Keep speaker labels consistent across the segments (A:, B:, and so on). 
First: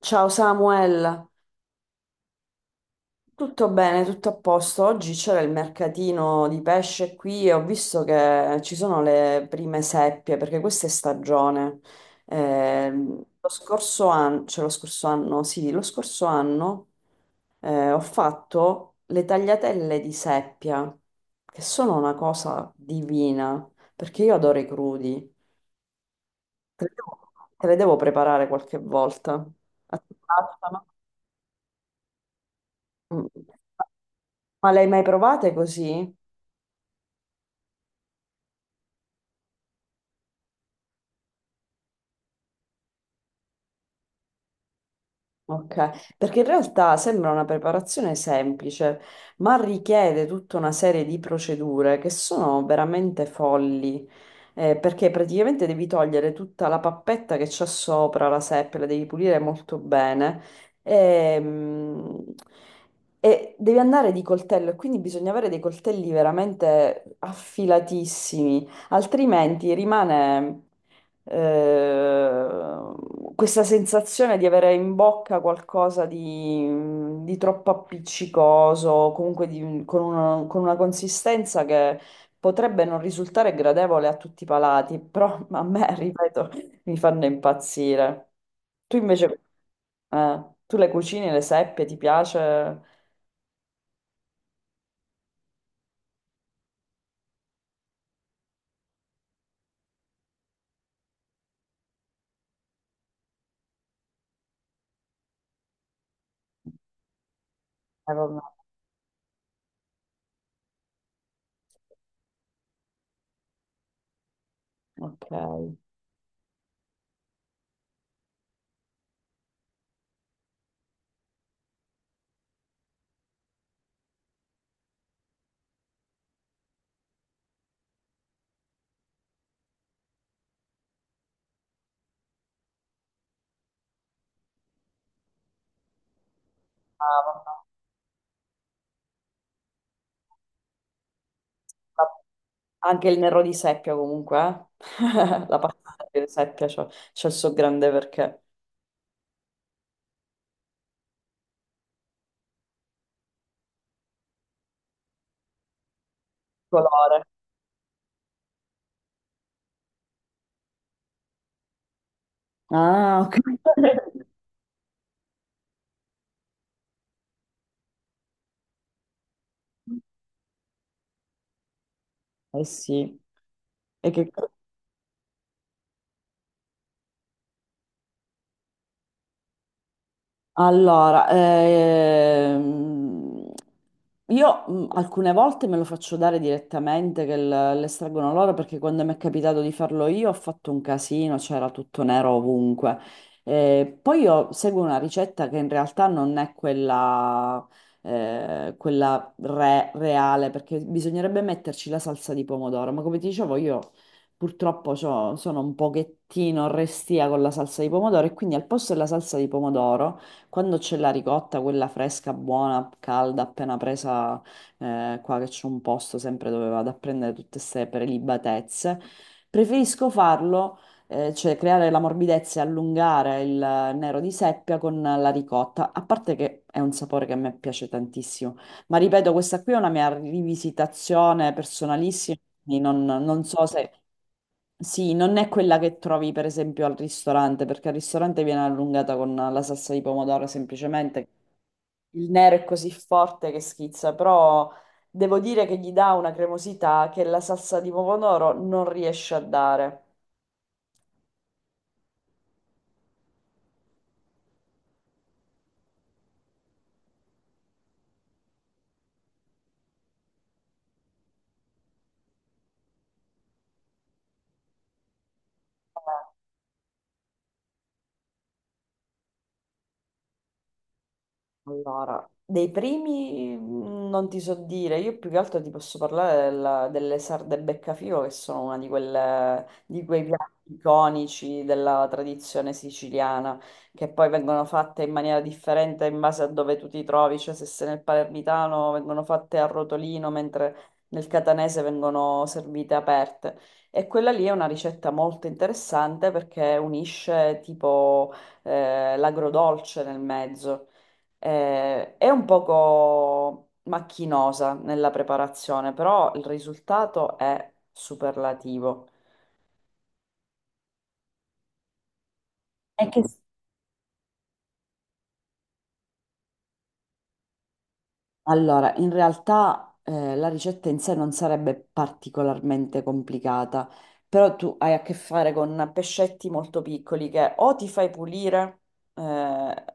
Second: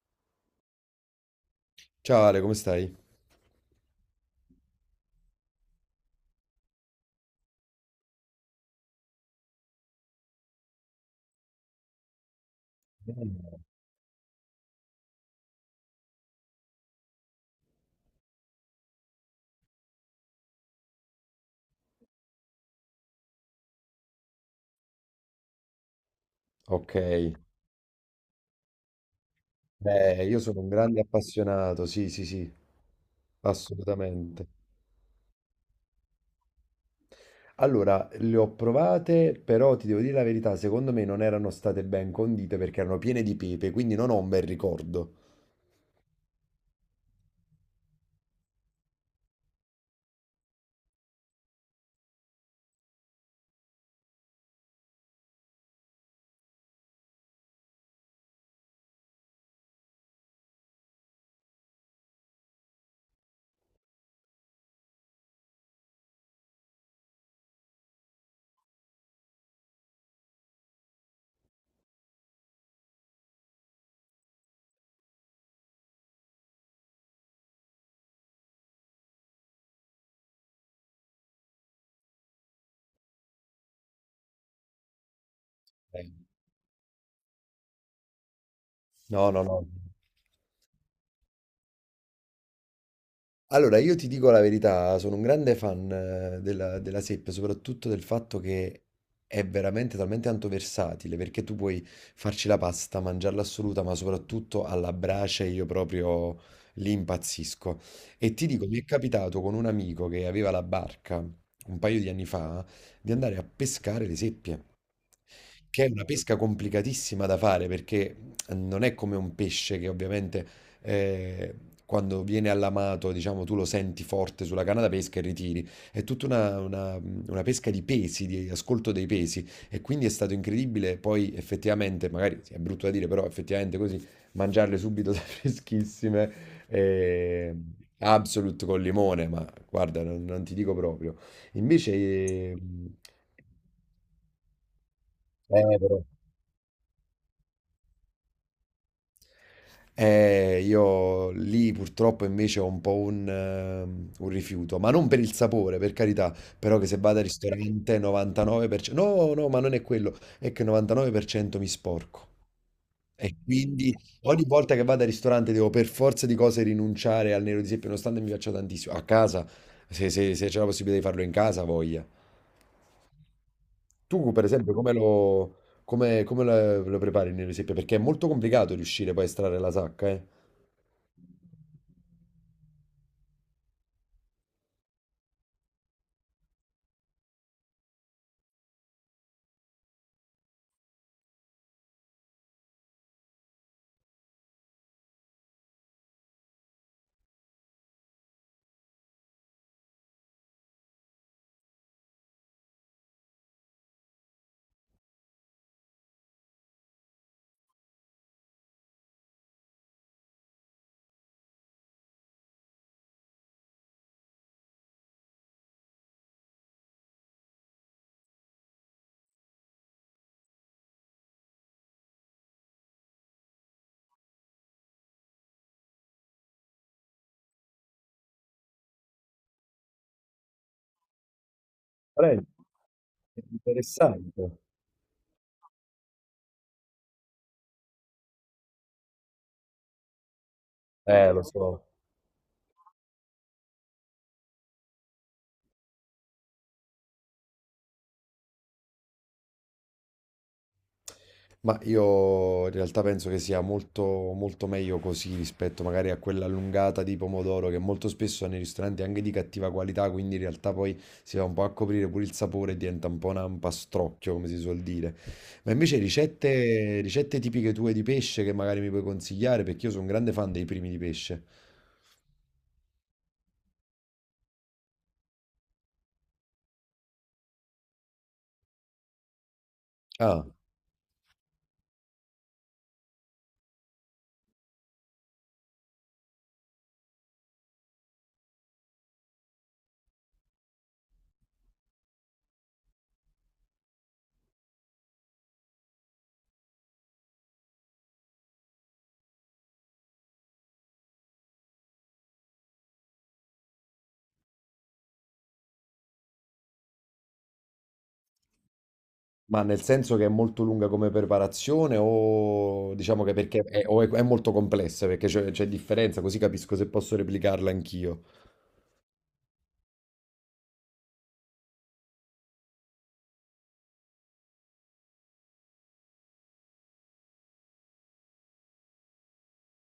A: Ciao Samuel,
B: Ciao Ale, come stai?
A: tutto bene, tutto a posto. Oggi c'era il mercatino di pesce qui e ho visto che ci sono le prime seppie perché questa è stagione. Lo
B: Bene.
A: scorso anno, cioè lo scorso anno, sì, lo scorso anno ho fatto le tagliatelle di seppia, che sono una cosa divina, perché io adoro i crudi. Te le
B: Ok,
A: devo, te le devo preparare qualche volta. A te
B: beh, io sono un
A: piacciono?
B: grande appassionato, sì, sì, sì,
A: Mm.
B: assolutamente.
A: Ma le hai mai provate così?
B: Allora, le ho provate, però ti devo dire la verità, secondo me non erano state ben condite perché erano piene di pepe, quindi non ho un bel ricordo.
A: Ok, perché in realtà sembra una preparazione semplice, ma richiede tutta una serie di procedure che sono veramente folli, perché praticamente devi togliere tutta la pappetta che c'è sopra la seppia, la devi pulire molto bene e, mm, e devi andare di coltello, e quindi bisogna avere dei coltelli veramente affilatissimi. Altrimenti rimane, eh, questa sensazione di avere in bocca qualcosa di troppo appiccicoso, comunque con una consistenza che potrebbe non risultare gradevole a tutti i palati, però a me,
B: Eh.
A: ripeto, mi fanno impazzire. Tu
B: No,
A: invece,
B: no, no.
A: tu le cucini, le seppie, ti piace?
B: Allora, io ti dico la verità, sono un grande fan della, della seppia, soprattutto del fatto che è veramente talmente tanto versatile, perché tu puoi farci la pasta, mangiarla assoluta, ma soprattutto alla brace io proprio lì impazzisco. E
A: Vabbè,
B: ti dico, mi è capitato con un amico che aveva la barca un paio di anni fa di andare a pescare le seppie,
A: ok.
B: che è una pesca complicatissima da fare, perché non è come un pesce che ovviamente eh, quando viene allamato, diciamo, tu lo senti forte sulla canna da pesca e ritiri. È tutta una pesca di pesi, di ascolto dei pesi, e quindi è stato incredibile poi effettivamente, magari sì, è brutto da dire, però effettivamente così mangiarle subito da freschissime. eh,
A: Ah,
B: Absolute col limone, ma guarda, non, non ti dico proprio. Invece,
A: vabbè. Anche il nero di seppia comunque, eh? La pasta
B: però.
A: di seppia c'ha il suo grande perché.
B: Io lì purtroppo invece ho un po' un rifiuto, ma non per il sapore, per carità, però che se vado
A: Colore.
B: al ristorante 99%, no, no, ma non è quello, è che 99% mi sporco.
A: Ah, ok.
B: E quindi ogni volta che vado al ristorante devo per forza di cose rinunciare al nero di seppia, nonostante mi piaccia tantissimo. A casa, se c'è la possibilità di farlo in casa, voglia.
A: Eh sì. E che...
B: Tu, per esempio, lo prepari il nero di seppia? Perché è molto complicato riuscire poi a estrarre la sacca, eh?
A: Allora, io alcune volte me lo faccio dare direttamente l'estraggono loro perché quando mi è capitato di farlo io ho fatto un casino, c'era tutto nero ovunque. Poi io seguo una ricetta che in realtà non è quella, quella reale perché bisognerebbe metterci la salsa di pomodoro, ma come ti dicevo io purtroppo sono un pochettino restia con la salsa di pomodoro e quindi al posto della salsa di pomodoro... Quando c'è la ricotta, quella fresca, buona, calda, appena presa, qua che c'è un posto sempre dove vado a prendere tutte queste prelibatezze, preferisco farlo, cioè creare la morbidezza e allungare il nero di seppia con la ricotta, a parte che è un sapore che a me piace tantissimo. Ma ripeto, questa qui è una mia rivisitazione personalissima,
B: Prendi.
A: quindi non so se...
B: Interessante.
A: Sì, non è quella che trovi per esempio al ristorante, perché al ristorante viene allungata con la salsa di pomodoro semplicemente.
B: Lo so.
A: Il nero è così forte che schizza, però devo dire che gli dà una cremosità che la salsa di pomodoro non riesce a dare.
B: Ma io in realtà penso che sia molto, molto meglio così rispetto magari a quella allungata di pomodoro che molto spesso nei ristoranti è anche di cattiva qualità, quindi in realtà poi si va un po' a coprire pure il sapore e diventa un po' un ampastrocchio, come si suol dire. Ma invece ricette tipiche tue di pesce che magari mi puoi consigliare, perché io sono un grande fan dei primi di pesce.
A: Allora, dei primi non ti so dire, io più che altro ti posso parlare delle sarde beccafico che sono una di quelle, di quei
B: Ah.
A: piatti iconici della tradizione siciliana, che poi vengono fatte in maniera differente in base a dove tu ti trovi, cioè se sei nel palermitano vengono fatte a rotolino, mentre nel catanese vengono servite aperte. E quella lì è una ricetta molto interessante perché unisce tipo l'agrodolce nel mezzo. È un poco macchinosa nella preparazione, però il risultato è superlativo.
B: Ma nel senso che è molto lunga come preparazione o
A: È che
B: diciamo che perché è molto complessa, perché c'è differenza, così capisco se posso replicarla anch'io.
A: allora, in realtà la ricetta in sé non sarebbe particolarmente complicata, però tu hai a che fare con pescetti molto piccoli che o ti fai pulire eh,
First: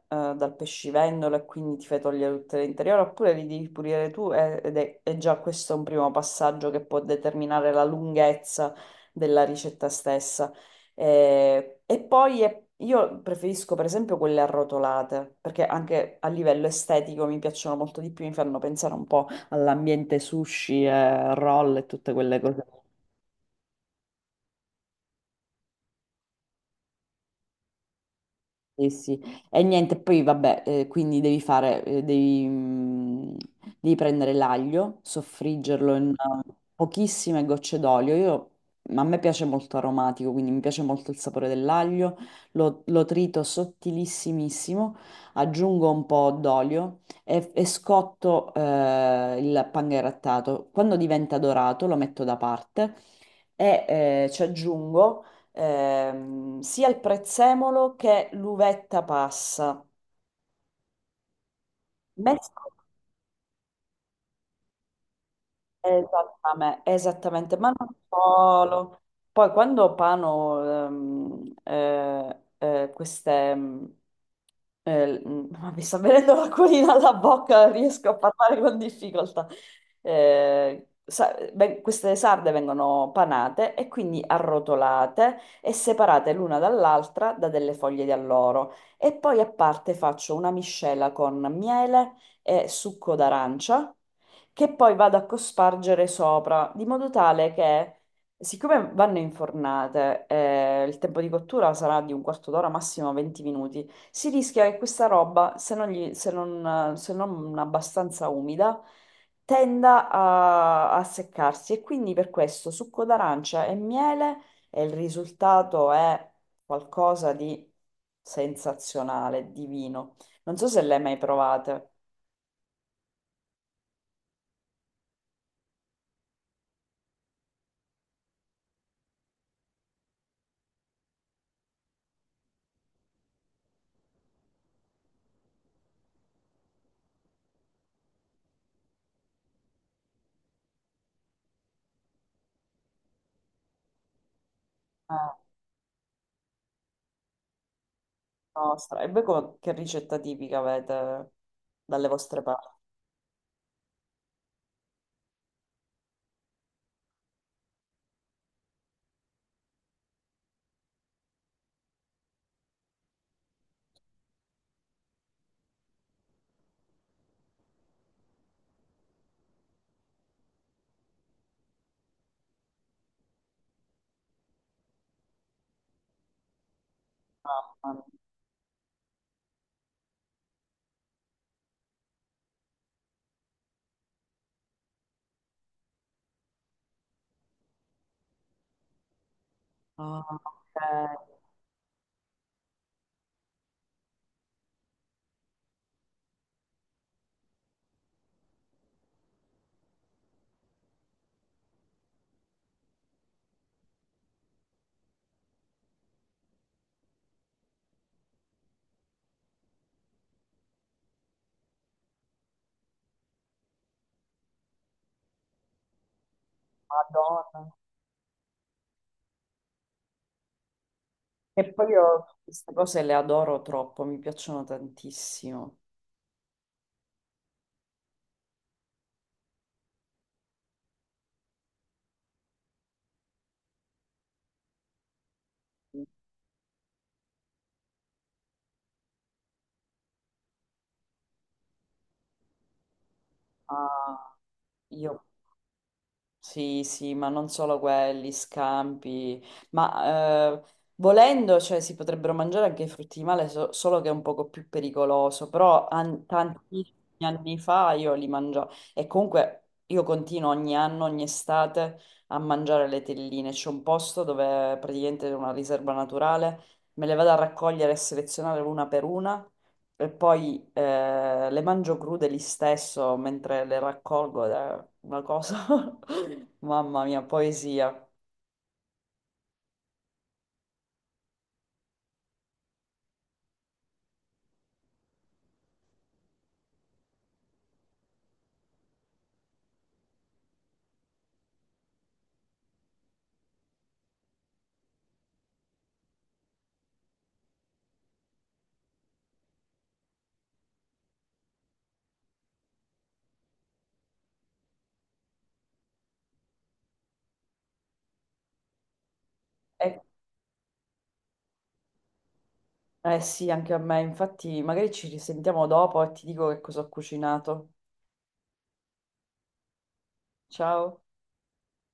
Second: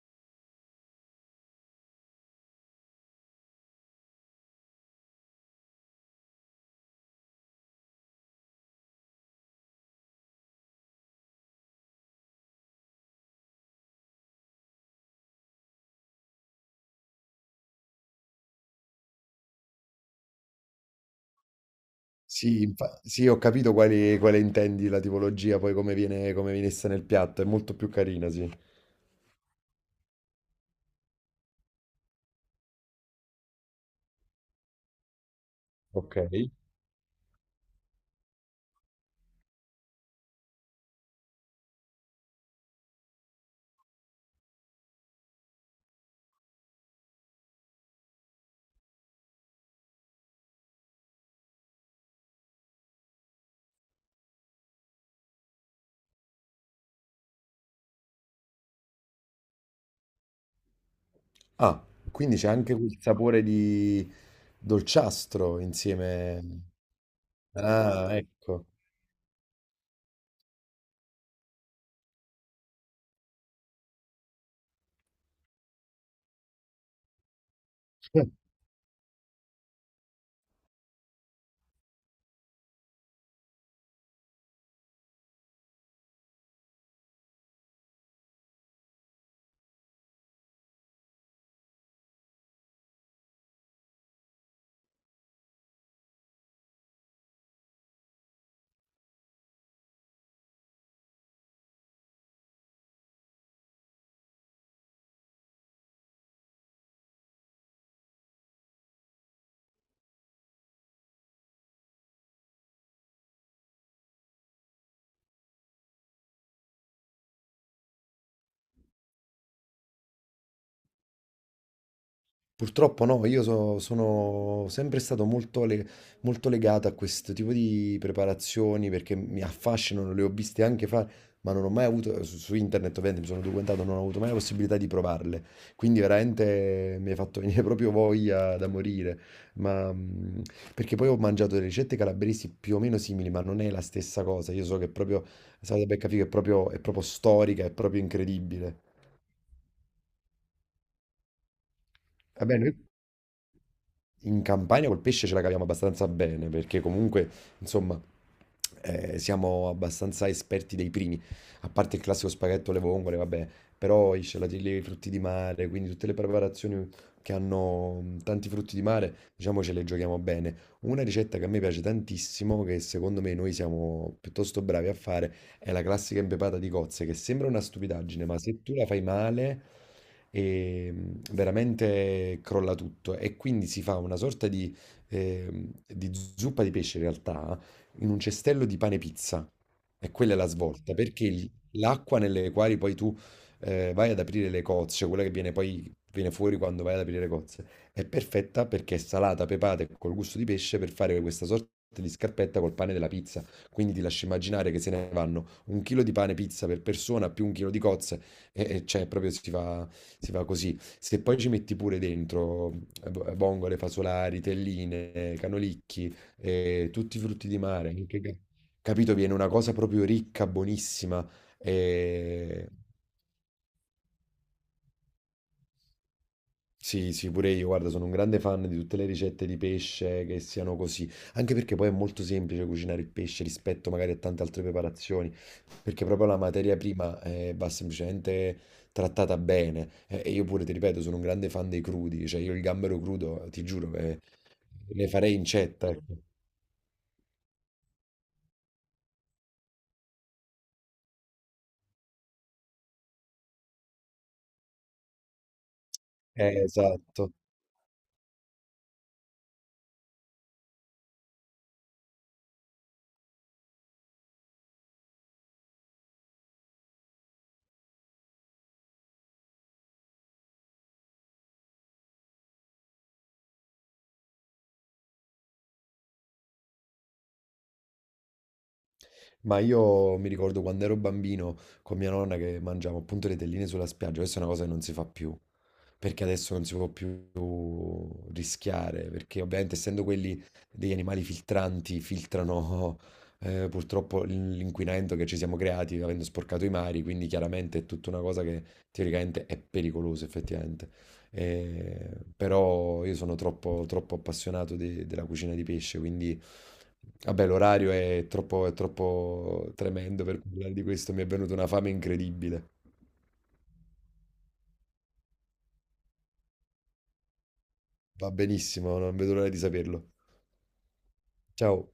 A: dal pescivendolo e quindi ti fai togliere tutto l'interiore, oppure li devi pulire tu ed è, e già questo è un primo passaggio che può determinare la lunghezza della ricetta stessa. E poi io preferisco per esempio quelle arrotolate, perché anche a livello estetico mi piacciono molto di più, mi fanno pensare un po' all'ambiente sushi, e roll e tutte quelle cose.
B: Sì, ho capito quale intendi la tipologia, poi come viene messa nel piatto, è molto più carina, sì.
A: Sì, sì. E niente, poi vabbè, quindi devi fare, devi prendere l'aglio, soffriggerlo in
B: Ok.
A: pochissime gocce d'olio. Io, ma a me piace molto aromatico, quindi mi piace molto il sapore dell'aglio, lo trito sottilissimissimo, aggiungo un po' d'olio e scotto, il pan grattato. Quando diventa dorato lo metto da parte e ci aggiungo sia il prezzemolo che l'uvetta passa.
B: Ah, quindi c'è
A: Messa
B: anche quel sapore di dolciastro insieme.
A: esattame- esattamente, ma non
B: Ah, ecco.
A: solo. Poi quando pano queste... ma mi sta venendo l'acquolina alla bocca, riesco a parlare con difficoltà. Beh, queste sarde vengono panate e quindi arrotolate e separate l'una dall'altra da delle foglie di alloro. E poi a parte faccio una miscela con miele e succo d'arancia che poi vado a cospargere sopra, di modo tale che, siccome vanno infornate, il tempo di cottura sarà di un quarto d'ora, massimo 20 minuti, si rischia che questa roba, se non se non abbastanza umida, a seccarsi e quindi per questo succo d'arancia e miele e il risultato è qualcosa di sensazionale, divino. Non so se le hai mai provate.
B: Purtroppo no, sono sempre stato molto legato a questo tipo di preparazioni perché mi affascinano, le ho viste anche fare, ma non ho mai avuto, su internet ovviamente mi sono documentato, non ho avuto mai la possibilità di provarle, quindi veramente mi hai fatto venire proprio voglia da morire, ma, perché poi ho mangiato delle ricette calabresi più o meno simili, ma non è la stessa cosa, io so che è proprio, la salata beccafico è proprio storica, è proprio incredibile.
A: Nostra. E voi che ricetta tipica avete dalle vostre
B: Va
A: parti?
B: bene. In Campania col pesce ce la caviamo abbastanza bene perché comunque, insomma, siamo abbastanza esperti dei primi, a parte il classico spaghetto alle vongole, vabbè, però i scialatelli, i frutti di mare, quindi tutte le preparazioni che hanno tanti frutti di mare, diciamo ce le giochiamo bene. Una ricetta che a me piace tantissimo, che secondo me noi siamo piuttosto bravi a fare, è la classica impepata di cozze che sembra una
A: Mamma mia.
B: stupidaggine, ma se tu la fai male, veramente crolla tutto. E quindi si fa una sorta di zuppa di pesce, in realtà, in un cestello di pane pizza. E
A: Ah,
B: quella è la svolta,
A: ok.
B: perché l'acqua nelle quali poi tu vai ad aprire le cozze, cioè quella che viene poi viene fuori quando vai ad aprire le cozze, è perfetta perché è salata, pepata e col gusto di pesce per fare questa sorta di scarpetta col pane della pizza. Quindi ti lascio immaginare che se ne vanno un chilo di pane pizza per persona più un chilo di cozze e cioè proprio si fa così. Se poi ci metti pure dentro vongole, fasolari, telline, canolicchi, tutti i frutti di
A: Madonna.
B: mare, capito? Viene una cosa proprio ricca, buonissima.
A: E poi io
B: E...
A: queste cose le adoro troppo, mi piacciono tantissimo.
B: Sì, sì, pure io, guarda, sono un grande fan di tutte le ricette di pesce che siano così, anche perché poi è molto semplice cucinare il pesce rispetto magari a tante altre preparazioni, perché proprio la materia prima va semplicemente trattata bene. E io pure, ti ripeto, sono un grande fan dei crudi, cioè io il gambero crudo, ti giuro,
A: Ah,
B: ne
A: io
B: farei incetta, ecco.
A: sì, sì, ma non solo quelli, scampi, ma volendo, cioè, si potrebbero mangiare anche i frutti di male, solo che è un poco più pericoloso, tantissimi
B: Esatto.
A: anni fa io li mangiavo e comunque io continuo ogni anno, ogni estate a mangiare le telline, c'è un posto dove praticamente è una riserva naturale, me le vado a raccogliere e selezionare una per una e poi le mangio crude lì stesso mentre le raccolgo ed è una cosa, mamma mia, poesia.
B: Ma io mi ricordo quando ero bambino con mia nonna che mangiavo appunto le telline sulla spiaggia, questa è una cosa che non si fa più, perché adesso non si può più rischiare, perché ovviamente essendo quelli degli animali filtranti, filtrano purtroppo l'inquinamento che ci siamo creati avendo sporcato i mari, quindi chiaramente è tutta una cosa che teoricamente è pericolosa effettivamente. Eh, però io sono troppo, troppo appassionato della cucina di pesce, quindi vabbè, l'orario è troppo
A: Eh,
B: tremendo per parlare di questo, mi è venuta una fame incredibile.
A: eh sì, anche a me, infatti magari ci risentiamo dopo e ti dico che cosa ho cucinato.
B: Va benissimo, non vedo l'ora di saperlo.
A: Ciao.
B: Ciao.